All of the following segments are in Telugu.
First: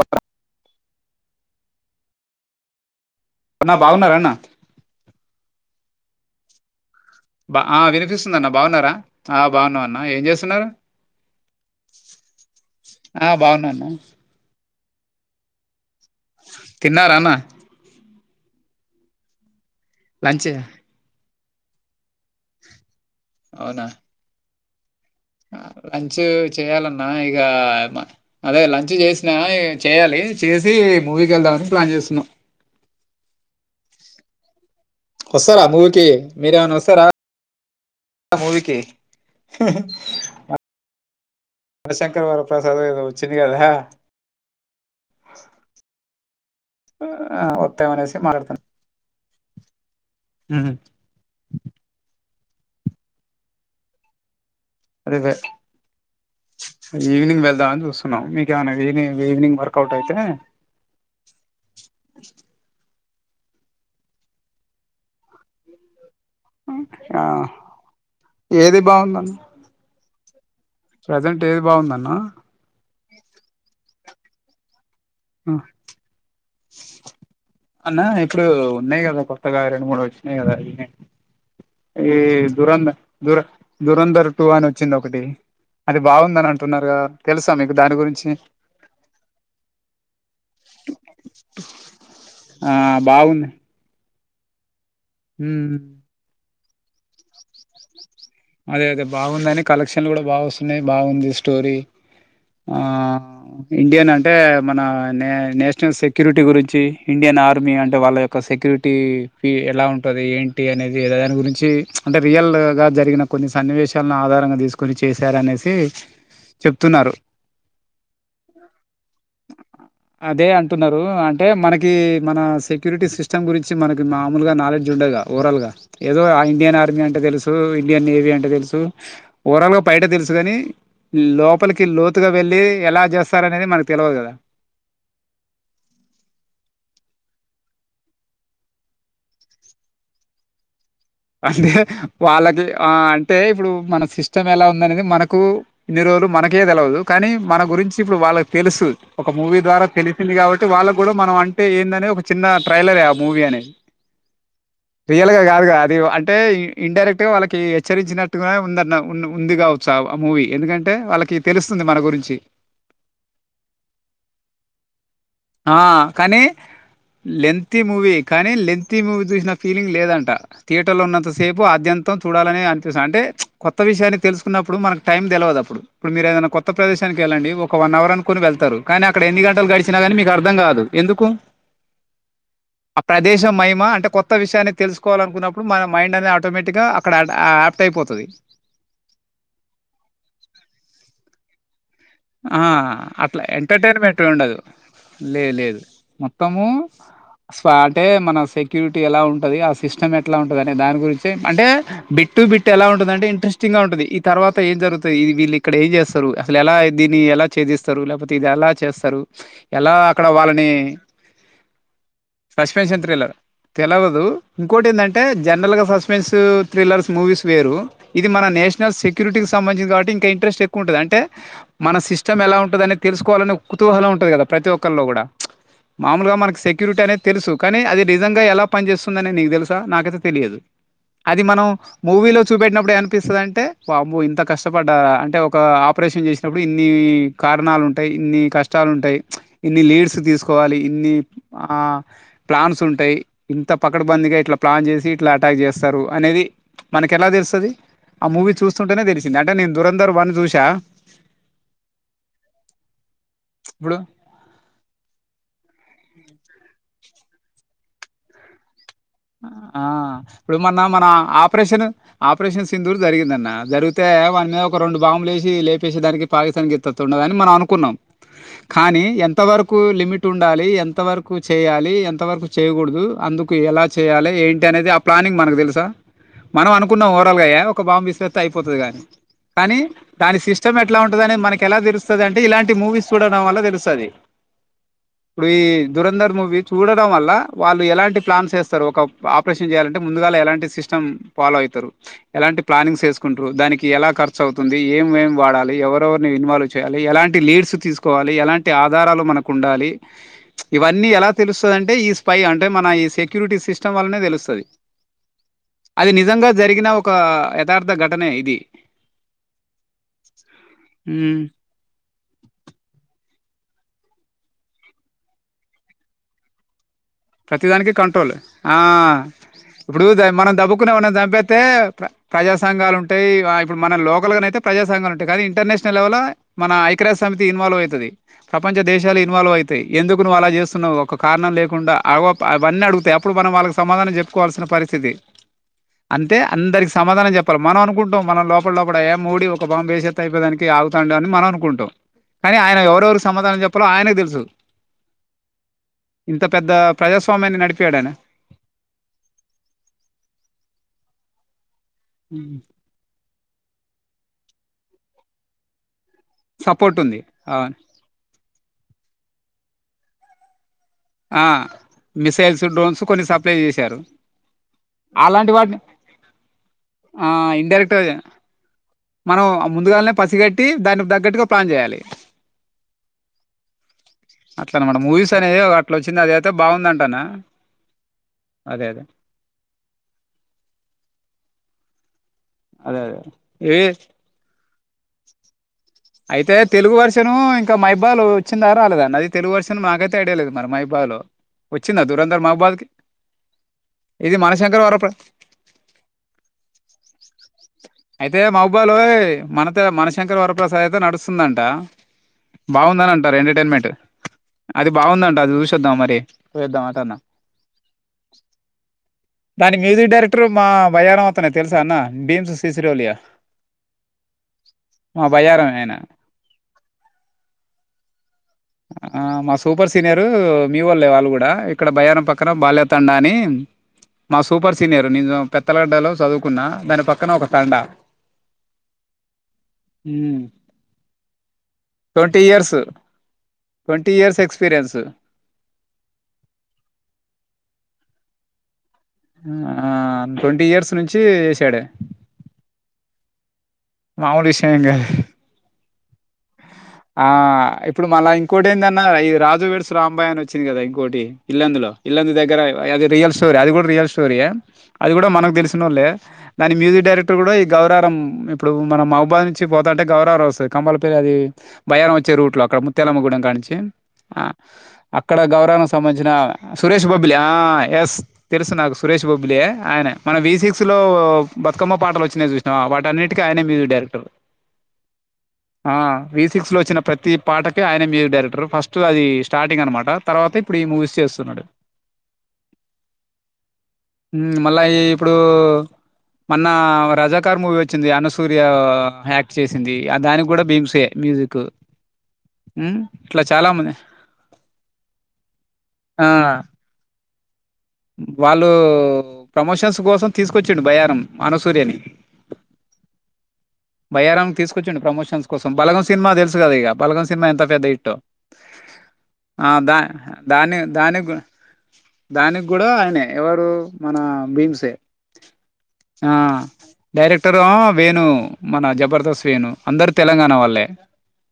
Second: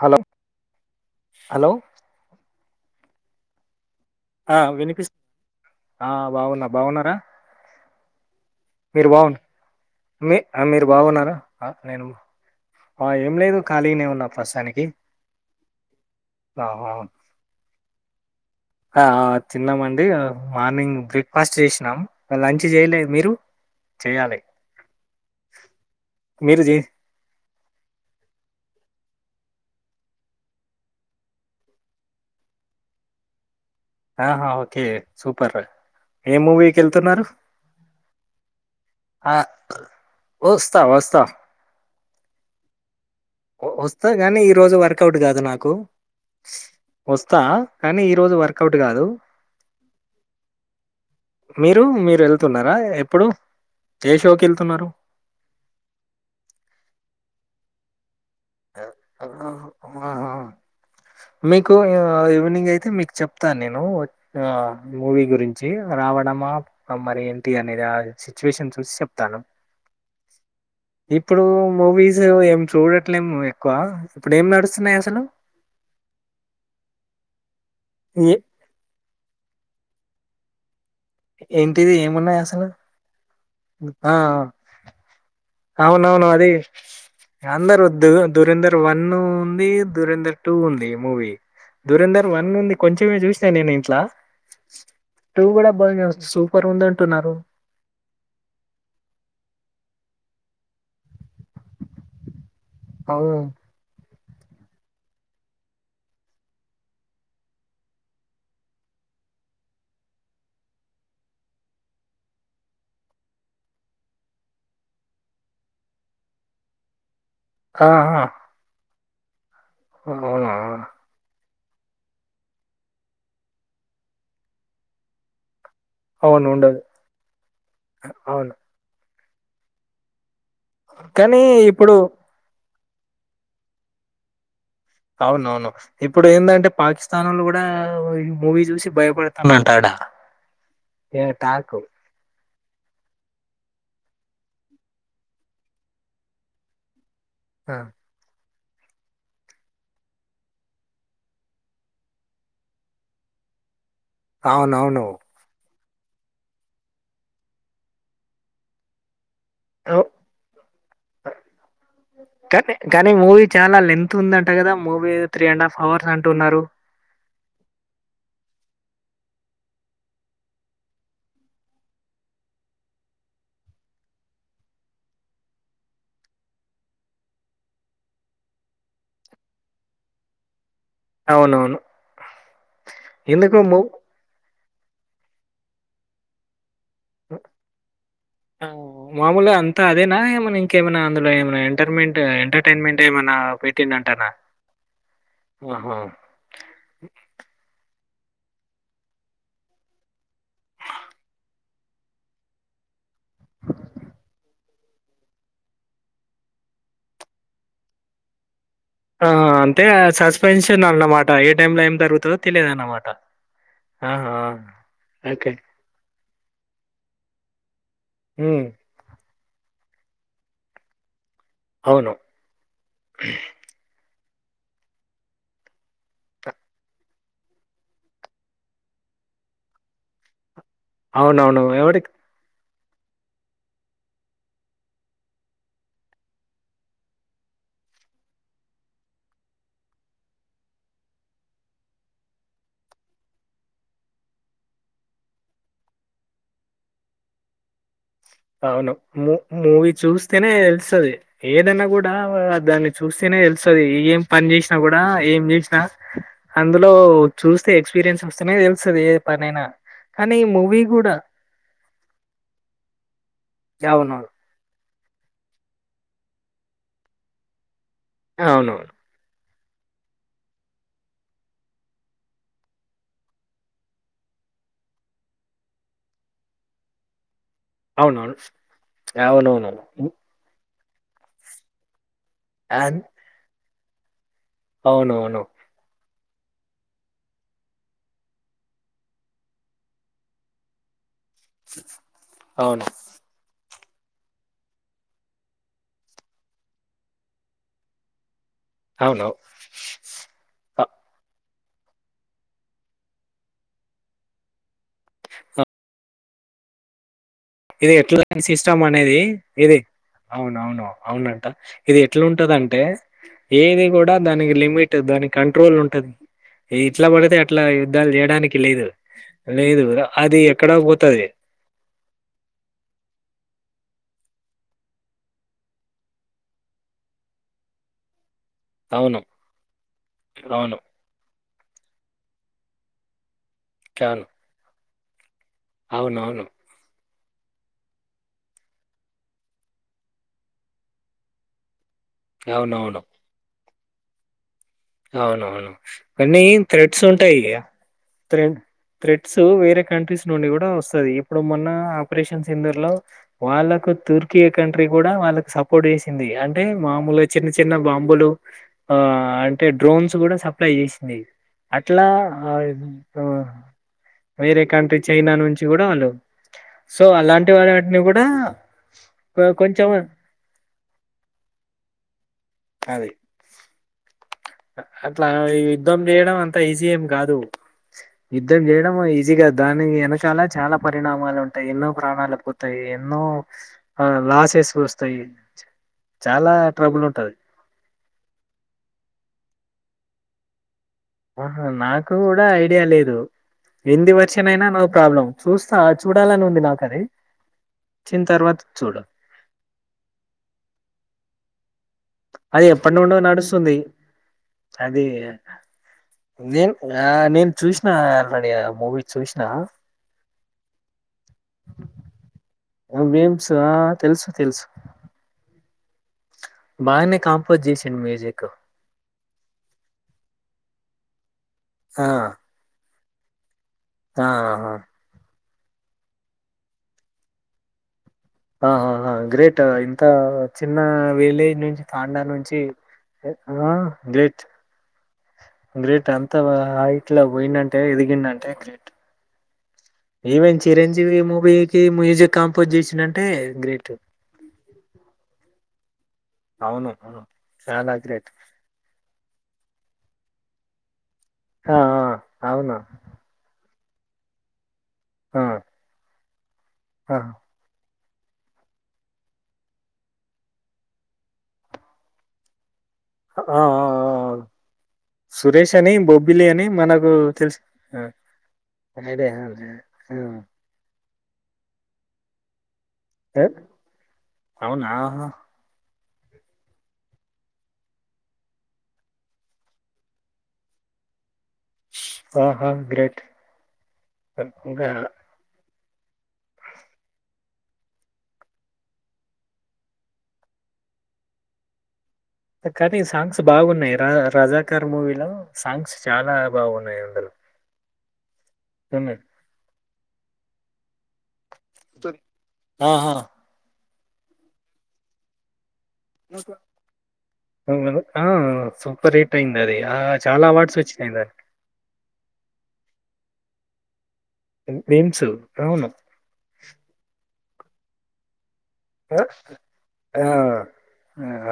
హలో హలో అన్నా బాగున్నారా అన్న ఆ వినిపిస్త ఆ బాగున్నా బాగున్నారా బా ఆ వినిపిస్తుంది అన్న బాగున్నారా మీరు బాగున్న ఆ బాగున్నాం అన్న ఏం మీ చేస్తున్నారు మీరు బాగున్నారా నేను ఆ ఏం లేదు బాగున్నా ఖాళీగానే ఉన్నా ప్రస్తుతానికి ఆ ఆ, తిన్నారాన్న ఆ తిన్నమండి ఆ లంచ్ మార్నింగ్ బ్రేక్ ఫాస్ట్ చేసినాం లంచ్ చేయలే మీరు అవునా చేయాలి లంచ్ మీరు చే చేయాలన్నా ఇగ అదే లంచ్ చేసి చేయాలి చేసి మూవీకి వెళ్దామని ప్లాన్ చేస్తున్నాం ఆహా ఓకే సూపర్ వస్తారా మూవీకి ఏ మీరేమైనా మూవీకి వస్తారా వెళ్తున్నారు మూవీకి వొస్తా వొస్తా మన శంకర వరప్రసాద్ ఏదో వచ్చింది కదా వస్తా కాని ఈ రోజు వర్కౌట్ కాదు నాకు వస్తా కానీ ఈ వత్తామనేసి రోజు మాట్లాడుతాను వర్కౌట్ కాదు ఉహు. మీరు మీరు వె న్నారా ఎప్పుడు ఏషోకెల్ అదేవ ఈవినింగ్ వెళ్దామని చుస్ మీకేమనా ఈ ఆహా, ఈవినింగ్ వర్కౌట్ అయితే ఆహా. మీకు ఈవినింగ్ అయితే మీకు చెప్తాను నేను మూవీ గురించి రావడం అన్నామా మరి ఆ ఏంటి అనేది ఆ సిచ్యువేషన్ ఏది చూసి బాగుందన్న చెప్తాను ప్రజెంట్ ఇప్పుడు ఏది బాగుందన్న మూవీస్ ఏమి చూడట్లేము ఎక్కువ ఇప్పుడు ఏం నడుస్తున్నాయి అసలు ఆ అన్నా ఏ ఇప్పుడు ఉన్నాయి్ కదా కొత్తగా రెండు మూడు వచ్చిన కదా ఏంటిది ఈ ఏమున్నాయి అసలు దురంధర్ దుర ఆ దురంధర్ టూ అని వచ్చింది ఒకటి అవునవును బాగుందని అది అంటున్నారు కదా తెలుసా మీకు దాని అందరొద్దు గురించి దురందరు వన్ను ఉంది టూ ఉంది మూవీ రేంధర్ వన్ ఆ ఉంది కొంచమ బాగుంది చూసినాను నేను ఇంట్లా టూ కూడా బానే వస్తూ పరు ఉందంటున్నారు అదే అదే బాగుందిని కలెక్షన్ కూడా బాగా వస్తున్నాయి బాగుంది స్టోరీ ఆ అవును ఇండియన్ అం అంటే మన నే నేషనల్ సెక్యూరిటీ గురించి ఇండియన్ ఆర్మీ అంటే వాళ్ళ యొక్క సెక్యూరిటీ ఫీ ఎలా ఉంటది ఏంటి అనేది దాని గురించి అంటే రియల్గా జరిగిన కొన్ని సన్నివేశాలను ఆధారంగా తీసుకుని చేశారనేసి చెప్తున్నారు ఆహా అదే అవునా అంటున్నారు అం అంటే మనకి మన సెక్యూరిటీ సిస్టమ్ గురించి మనకి మామూలుగా నాలెడ్జ్ ఉండదుగా ఓరల్గా ఏదో ఆ అవును ఉండదు ఇండియన్ ఆర్మీ అంటే తెలుసు నేవి అంటే అవును తెలుసు ఓరల్గ పైట తె కాని కానీ లోపలికి ఇప్పుడు లోతుగా వెళ్ళి ఎలా చేస్తార అనేది మనకు తెలవదు కదా అవునవును ఇప్పుడు ఏందంటే పాకిస్తాన్ వాళ్ళు కూడా ఈ మూవీ చూసి భయపడతాందంట ఆడ ఏ అంటే టాక్ వాళ్ళకి ఆ అంటే ఇప్పుడు మనం సిస్టమ్ ఎలా ఉంద అనేది మనకు ఇన్ని రోజులు మనకే తెలయదు కానీ మన గురించి ఇప్పుడు వాళ్ళ తెలుసు ఒక మూవీ ద్వారా తెలిసింది కాబట్టి వాళ్ళకు కూడా మనం అంటే ఏందనే ఒక చిన్న ట్రైలరే ఆ మూవీ అనేది అవునవును రియల్ గా కాదుగా అది అంటే ఇన్డైరెక్ట్ గా వాళ్ళకి హెచ్చరించినట్టుగానే ఉందన్న ఉంది కావచ్చు ఆ మూవీ ఎందుకంటే వాళ్ళకి తెలుస్తుంది మన గురించి కానీ కానీ మూవీ చాలా లెంత్ ఉందంట కదా మూవీ త్రీ అండ్ హాఫ్ ఆ అవర్స్ కానీ అంటున్నారు లెంతత్ీ మూవీ కానీ లెంతత్ ప్రతి మూవీ చూసిన ఫీలింగ్ లేదంట థియేటర్ లో ఉన్నంత సేపు అద్యంతం చూడాలని అనిపిస్తుంది అంటే కొత్త విషయాన్ని తెలుసుకున్నప్పుడు మనకు టైం తెలివదు అప్పుడు ఇప్పుడు మీరు ఏదైనా కొత్త ప్రదేశానికి వెళ్ళండి ఒక వన్ అవర్ అనుకుని వెళ్తారు కానీ అక్కడ ఎన్ని గంటలు గడిచినా కాగానీ మీ అర్థం కాదు ఎందుకు అవునవును ఆ ప్రదేశం ఎందుకు మూ మహిమా అంటే కొత్త విషయాన్ని తెలుసు కోవాలనుకున్నడు మైండ్ అనేది ఆటోమేటిక్ మామూలు అంతా అదేనా ఏమన్నా ఇంకేమైనా అందులో ఏ రండ్ ఆ అట్లా ఎంటర్టైన్మెంట్ పెట్టిందంటనా ఉండదు లే లేదు ఆహా. మొత్తము స్వా అంటే మనం సెక్యూరిటీ ఎలా ఉంటది ఆ సిస్టం ఎట్లా అనే దాని గురించే అంటే బిట్టుబిట్ ఎలా ఉంటుందంటే ఇంటరెస్టుగా ఉంటుంది ఈ తర్వాత ఎం జరుగుతుంది ఇది వీళ్ళు ఇక్కడ ఎం చేస్తారు అసలు ఎలా దీని ఎలా చేదిస్తారు లేపోతే ఇది ఎలా చేస్తారు ఆ, అంతే ఎలా అక్కడ వాళ్ళని సస్పెన్షన్ అన్నమాట ఏ టైంలో ఏం జరుగుతుందో తెలియదు అన్నమాట సస్పెన్షన్థ్రిల్లర్ తెలవదు ఆహా. ఇంకోటి ఏంటంటే ఓకే జనరల్ గా సస్పెన్స్ థ్రిల్లర్స్ మూవీస్ వేరు ఇది మన ఉమ్. నేషనల్ సెక్యూరిటీ సంబధించి కాబట్టి ఇంకా ఇంటరెస్ట్ ఎక్కువ ఉంటది అంటే మన అవును. సిస్టమ్ ఎలా ఉంటదనే తెలుసుకోలనే కుతూహలం ఉంటది కదా ప్రతి ఒక్కరిలో కూడా మామూలుగా మనకి సెక్యూరిటీ అనేది తెలుసు కానీ అది నిజంగా ఎలా పనిచేస్తుందని నీకు తెలుసా నాకైతే తెలియదు అది అవునవును. మనం ఎవడికి మూవీలో చూపెట్టిన ఇప్పుడే అనిపిస్తుందంటే వాంబో ఇంత కష్టపడ్డ అంటే ఒక ఆపరేషన్ చేసి ఇప్పుడు ఇన్ని కారణాలు ఉంటాయి ఇన్ని కష్టాలు ఉంటాయి. ఇన్ని లీడ్స్ తీసుకోవాలి ఇన్ని ఆ ప్లాన్స్ ఉంటాయి. ఇంత పకడ్బందగా ఇట్లా ప్లాన్ చేసి ఇట్లా అటాక్ చేస్తారు అనేది మనకి ఎలా తెలుస్తది. ఆ మూవీ అవును. చూస్తుంటేనే మూ తెలిసింది అంటే నేను మూవీ దురంధర్ వన్ చూస్తేనే చూసా తెలుస్తది. ఏదన్నా కూడా దాన్ని చూస్తేనే తెలుస్తది ఇప్పుడు ఏం పని చేసినా కూడా ఏం చేసినా అందులో చూస్తే ఎక్స్పీరియన్స్ వస్తునే తెల్ ఆ ఇప్పుడు మొన్న మన గూడా ఆపరేషన్ ఆపరేషన్ సింధుర్ జరిగిందన్న జరిగితే అవునవును. వాని మీద ఒక రెండు బాములు లేపేసే దానికి పాకిస్తానికి ఎత్తతుండదని మనం అనుకున్నాం. అవునవును. కానీ ఎంత వరకు లిమిట్ ఉండాలి ఎంత వరకు చేయాలి ఎంత వరకు చేయకూడదు అందుకు ఎలా చెయ్యాలి ఏంటి అనేది ఆ ప్లానింగ్ మనకు తెలుసా మనం అనుకున్నాం ఓవరాల్గా ఒక బాంబు అవునవును. ఐసిరేత్తే అయిపోతది గాని కానీ అవునవునవును. హ్మ్. దాని సిస్ట్ [unintelligible] ఎట్లావుంటదని మనకెలా తెలుస్తు అంటే ఇలాంటి అన్ మూవీస్ చూడడం వల్ల తెలుస్త స్తది అవునవును. ఇప్పుడు ఈ దురంధర్ మూవి చూడడం వల్ల వాళ్ళు ఎలాంటి ప్లాన్స్ ఏస్త సారు ఒక ఆపరేషన్ చేయాలంటే ముందుగా ఎలాంటి సిస్టమ్ ఫాలో అయితరు ఎలాంటి అవును. ప్లానింగ్స్ వేసుకుంటరు దానికి ఎలా ఖర్చు అవుతుంది ఏమేమేం వాడాలి ఎవరెరోవరిని ఇన్వాల్వ్ చేయాలి ఎలాంటి లీడ్స్ తీసుకోవాలి ఎలాంటి టి ఆధారాలు అవును. మనకు ఉండాలి అ ఇవన్నీ ఎలా తెలుస్తదంటే అంటే ఈ స్పై అంటే మన ఈ శక్ క్యూరిటీ సిస్టమ్ వాల్నే తెలుస్తది. నిజంగా జరిగిన ఒక యథార్థ ఇది ఎట్లా ఘటనే ఇది సిస్టమ్ అనేది ఇది అవున అవును అవునంట ఇది ఎట్లుంటదంటే ఏది కూడా దానికి లిమిట్ దానికి కంట్రోల్ ఉంటది ఈ ప్రతిదానికి కంట్రోల్ ఆ లేదు ఇప్పుడు ద అది మనం ఎక్కడో దబుకున ఎవర్నన్నా పోతది. చంపేతే ప్ర ప్రజా సంఘాలు ఉంటాయి ఇగ ఇప్పుడు మన లోకల్గాన అయితే ప్రజా సంఘాలు ఉంటాయి, కానీ ఇంటర్నేషనల్ లెవల్ ల మన ఐకరాజ సమితి ఇన్వాల్వ్ అయితది. ప్రపంచ దేశాలు అవును. ఇన్వాల్వ్ అయితయి, ఎందుకు నువ్వు అలా అవును. చేస్తున్నావు ఒక కారణం లేక్ కుండ ఆగోప అవన్నీ అడుగుతయి అప్ ప్పుడు మనం వాళ్ళకి సమాధానం అవును. చెప్పుకోవాల్సిన పరి తిథి అంటె అవునవును. అందరి స్ సమాధానం చెప్పాలి మనం అనుకుంటాం, మనం లోపల లోపల ఏ మోడీ ఒక బాంబ్ ఎస్తేత్తే అయిపోయ దానికి ఆగుతాండు అని మనం అనుకుంటం. కానీ ఆయన అవునవును. ఎవరెవోరు సమాధానం చెప్ పలో ఆయనకి తెలుసు అవునువును వన్నీ ఇంత పెద్ద థ్రెట్స్ న్ టె ఇగ ప్రజాస్వామ్యాన్ని నడిపాడు ఆయన త్రెడ్ థ్రెడ్స్ వేరే కంట్రీస్ నుండి కూడా వస్తది ఇప్పుడు మొన్న ఆపరేషన్ సింధూర్ లో వాళ్ళ తూర్కియా కంట్రీ కూడా వాళ్ళకి సపోర్ట్ చేస్ ది అంటే సపోర్ట్ ఉంది మామూలు చిన్న అవును చిన్న బాంబులు ఆ అన్ డ్రోన్స్ కూడా సప్లై చేస్ ది ఆ అట్ల మిసైల్స్ డ్రోన్స్ కొన్ని సప్లై చేశారు వేరే కంట్రీ చైనా అలాంటి నుంచి వాటిని కూడా వాళ్ళు, సో ఆ అలాంటి వాళ్ళ ఇండైరెక్ట్ నటి కూడా మనం కొ- కొంచెం ముందుగాల్ నే పసిగట్టి దానికి తగ్గట్టుగా ప్లాన్ చేయాలి అది అనమాట అట్లా మూవీస్ ఈ అనేది అట్లా యుద్ధం వచ్చింది అది చేయడం అయితే అంత ఈజీ ఏం బాగుందంటానా కాదు, యుద్ధం అదే చేయడం అదే ఈజీ కాదు, దాని ఏనకాల చాలా పరిణామాలు ఉంటాయి ఎన్నో. ప్రాణాలు పోతాయి అదే అదే ఎన్నో ఏ లోసెస్ వస్ తయ్ అయితే తెలుగు వర్షను ఇంకా మైబాల్ వచ్చింద రాలేదా నది తెలు గు వర్షన్ మాకైతే ఐడియా లేద్ మరి మై బ్ ఆ హా నాకు కూడా ఐడియా లేదు. హిందీ ఇది వర్షన్ అయినా మనశంకర నో వరప్ర ప్రాబ్లం చూస్తా చూడాలని ఉంది, నాకు అది వచ్చిన అయితే తర్వాత మహబాలో చూడు అదే నడుస్తుందంట అది ఎప్పటి బాగుందని నుండో అంటారు నడుస్తుంది. ఎంటర్టైన్మెంట్ అది బాగుందంట అది చూసొద్దాం మరి నేన్ చూద్దాం ఆ అంటన్న నేన్ చూసినా ఆల్రెడీ ఆ మూవీ చూసినా, దాని మ్యూజిక్ డైరెక్టర్ మా బయ్యారం అతనే తెలుసా అన్న భీమ్స్ హు సిసిరోలియా బీమ్స్ తెలుసు తెలుసు బయారాం ఆయన బాగనే కాంపోజ్ చేసిండు మ్యూజిక్ మా సూపర్ సీనియరు మీ వోళ్లే వాళ్ళు కూడా ఇక్కడ ఆ భయారం పక్కన బాల్యత్ తండాని ఆ మా సూపర్ సీనియరు ని పెత్తలడ్డలో చదువుకున్న దాని పక్కన ఒక తాండ ఆ గ్రేట్ ఇంత అంత చిన్న విలేజ్ నుంచి తడా ట్వంటీ నుంచి years twenty years great experience great అంత హైట్లా పోయిందంటే ఎదిగిందండి అదే గ్రేట్ ఆ ఈవెన్ చిరంజీవి మూవీకిి మ్యూజిక్ కాంపోజ్ చేసినండి గ్రేట్ మాముడి సంగా అవును అవును ఆ చాలా ఇప్పుడు మళ్ళా గ్రేట్ ఇంకోటి ఏంటన్న ఈ రాజు విేడ్స్ రాంబాయి అని వచ్చి వచ్చి కదాంకోటి ఆ ఇల్ందులో ఇల్ందు ఆ దగ్గర అవును అది రియల్ స్టోరి అది కూడా రియల్ స్టోరియా అది కూడా ఆ మనకు తెలిసినళ్ లే దని మ్యూజక్ ఆ ఆ డరెటర్ కూడా గవర్ రం ఇప్పుడు మనం మహబాద్ నుంచి పోతా అంటే గౌరవ వస్తుంది కమల్ పేరు అది భయాారం వచ్చే రూట్ లో అక్కడ తెలమగూడె ఆ ఆ. కాంచి ఆ అక్కడ సురేష్ గౌరవనికి అని సంబంధించిన బొబ్బిలి అని సురేష్ మనకు బొబ్బిలి ఆ తెలుసు ఆ, ఎస్ తెలుసు నాకు సురేష్ అదే బొబ్బిలి అదే ఆయన ఆ. మన వి సిక్స్ లో బతుకమ్మ పాటలు వచ్చినాయి చూసాం ఆ పాటాన్ని కి ఏ? ఆయనే మ్యూజిక్ డైరెక్టరు అవునా ఆ వి సిక్స్ లో వచ్చిన ప్రతి పాటకే ఆయనే మ్యూజిక్ డైరెక్టర్ ఫస్ట్ అది స్టార్టింగ్ అనమాట తర్వాత ఇప్పుడు ఈ మూవీస్ చేస్తున్నాడు ఆహా గ్రేట్. హ్మ్ మళ్ళా ఇంకా ఈ ఇప్పుడు మొన్న రజాకార్ మూవీ వచ్ వచ్చింది అనసూర్య యాక్ట్ చేసింది ఆ దానికి కూడా బీమ్సే మ్యూజిక్ కానీ ఉమ్, సాంగ్స్ ఇట్లా చాలా మంది బాగున్నాయి ర రజాకర్ మూవీలో సాంగ్స్ ఆ చాలా బాగున్నాయి అందులో కూర్చుండు భయారం అనసూర్య నీ ఆహా! బయ్యారం తీసుకొచ్చిండు ప్రమోషన్స్ కోసం బలగం సినిమా తెలుసు కదా ఇక బలగం సినిమా ఎంత పెద్ద అవును. హిట్టో ఆ! సూపర్ హిట్ అయింది ఆ అది. దా చాలా దాని అవార్డ్స్ వచ్చినాయి దానికి దానికి కూడా ఆయనే ఎవరు మన భీమ్సే మీమ్స్ అవును. ఆ డైరెక్ట్ క్టర వేణు మన జబర్దస్త్ వేణు అందరు ఆ! తెలంగాణ వాళ్లే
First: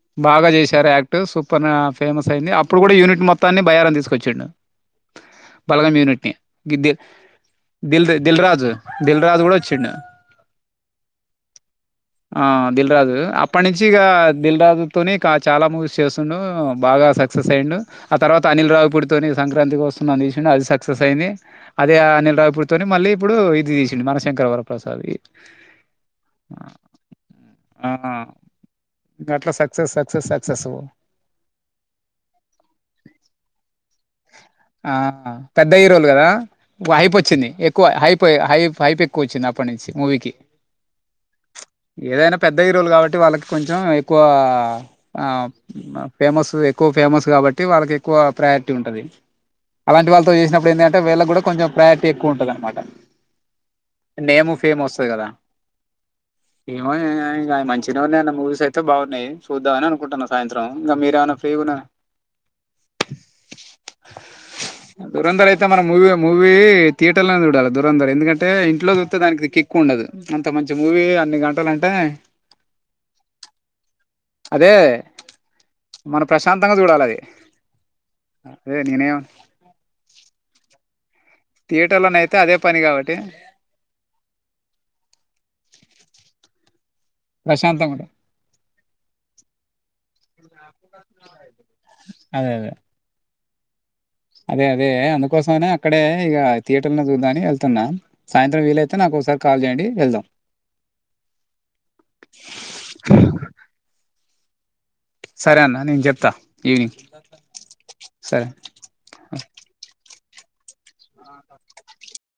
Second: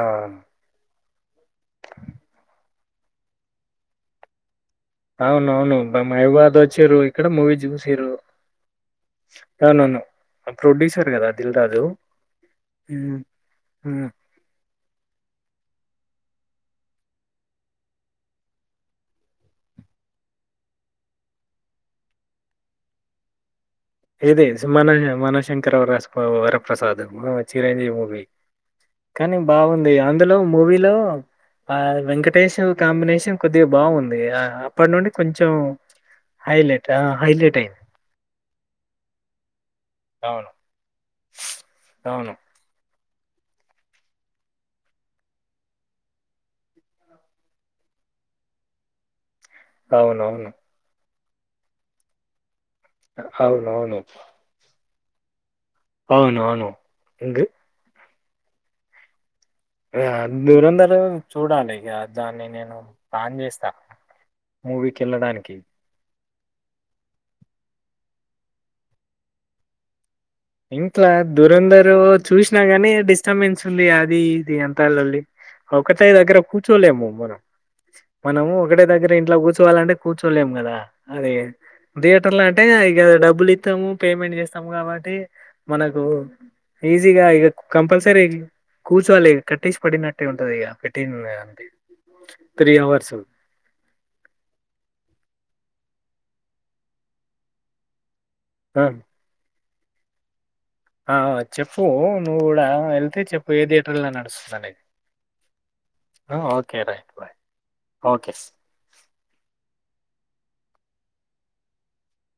ఆ! బాగా చేశారు యాక్ట్ సూపర్ ఫేమస్ అయింది అప్పుడు కూడా యూనిట్ మొత్తాన్ని బయ్యారం తీసుకొచ్చిండు అవున అవును బలగం యూనిట్ ని మైబాద్ వచ్చిర్రు ఇక్కడ మూవీ దిల్ చూసిర్రు దిల్ రాజు దిల్ రాజు కూడా వచ్చిండు అవునను అప్పు ఆ దిల్ రాజు హ్మ్. అప్పటి నుంచి ఇక హ్మ్. దిల్ రాజు తోనే ఇక చాలా మూవీస్ చేస్తుండు బాగా సక్సెస్ అయిండు ఆ తర్వాత అనిల్ రావు పూడితోని సంక్రాంతికి వస్తున్నాం తీసిండు అది సక్సెస్ అయింది అదే అనిల్ రావు పూడితోని మళ్ళీ ఇప్పుడు ఇది తీసి మన ఇదే శంకర్ మన వరప్రసాద్ మన శంకర్ వరస్పవ వరప్రసాద్ ఆ చిరంజీవి మూవీ కానీ అట్లా బాగుంది సక్సెస్ సక్సెస్ అందులో సక్సెస్ మూవీలో ఆ వెంకటేష్ కాంబినేషన్ కొద్దిగా బాగుంది అప్పటి ఆ నుండి కొంచెం పెద్ద హీరోలు కదా హైలైట్ హైప్ హైలైట్ అయింది కొచ్చింది అప్పటి నుంచి అవును. అవును. ఏదైనా పెద్ద హీరోలు కాబ ట్టి వాళ్ళకి కొంచెం ఎక్కువ అ ఫేమస్ ఎక్కువ ఫేమస్ కాబట్టి వాళ్ళకి ఎక్కువ ప్రయారిటీ ఉంటాది అలాంటి వాళ్ళతో అవునవును. చేసినప్పుడు ఏంది అంటే వేళ్ళకు కూడా కొంచం ప్రయారిటీ ఎక్కువ ఉంటది అనమాట అవును అవును త్తది కదా అవును అవును ఏందీ నవీన్ అన్నా మూవీస్ అయితే బాగున్నాయి చూద్దామని ఆ అనుకుంటున్నా సాయంత్రం దురంధర్ ఇంకా మీరేమైనా చూడాలి ఫ్రీగున్నారా ఇగ దాన్ని నేను ప్లాన్ చేస్తా మూవీకి దురంధర్ వెళ్ళడానికి అయితే మనం మూవీ మూవీ థియటర్ లోనే చూడాలి దూరందర్ ఎందుకంటే ఇంట్లో చూత్తే దానికి కిక్ కూండదు ఇంట్ల దురందరు చూసినా గాని డిస్టబెన్స్ ఉంది అది ఇది అదే అంతా లొల్లి ఒకటే మనం దగ్గర ప్రశాంతంగా చూడాలి కూర్చోలేము అది మనం మనము అదే ఒకటే దగ్గర నేనేం ఇంట్ల కూర్చోవాలంటే కూర్చోలేము కదా అదే థియేటర్లోనే థియేటర్ అయితే లో అదే అంటే పని ఇక కాబట్టి డబ్బులు ఇత్తము పేమెంట్ చేస్తాము కాబట్టి మనకు ఈజీగా ఇక ప్రశాంతంగా ఉంటది కంపల్సరీ కూచోవాలి కట్టేసి పడిన ఉంటది ఇగ అదే అదే త్రీ హవర్స్ అదే అదే అందుకోసమని అక్కడే ఇక థియేటర్ లో చూద్దాని వెళ్తున్నా సాయంత్రం ఆ వీలైతే నాకు ఒకసారి కాల్ చేయండి కి వెళ్దాం ఆ అ చెప్పు నువ్వు కూడా వెళ్తే చెప్పు ఏ థియేటర్లా నడుస్తు ఆనే సరే అన్న నేను చెప్తా ఈవినింగ్ రైట్ బాయ్ ఓకే సరే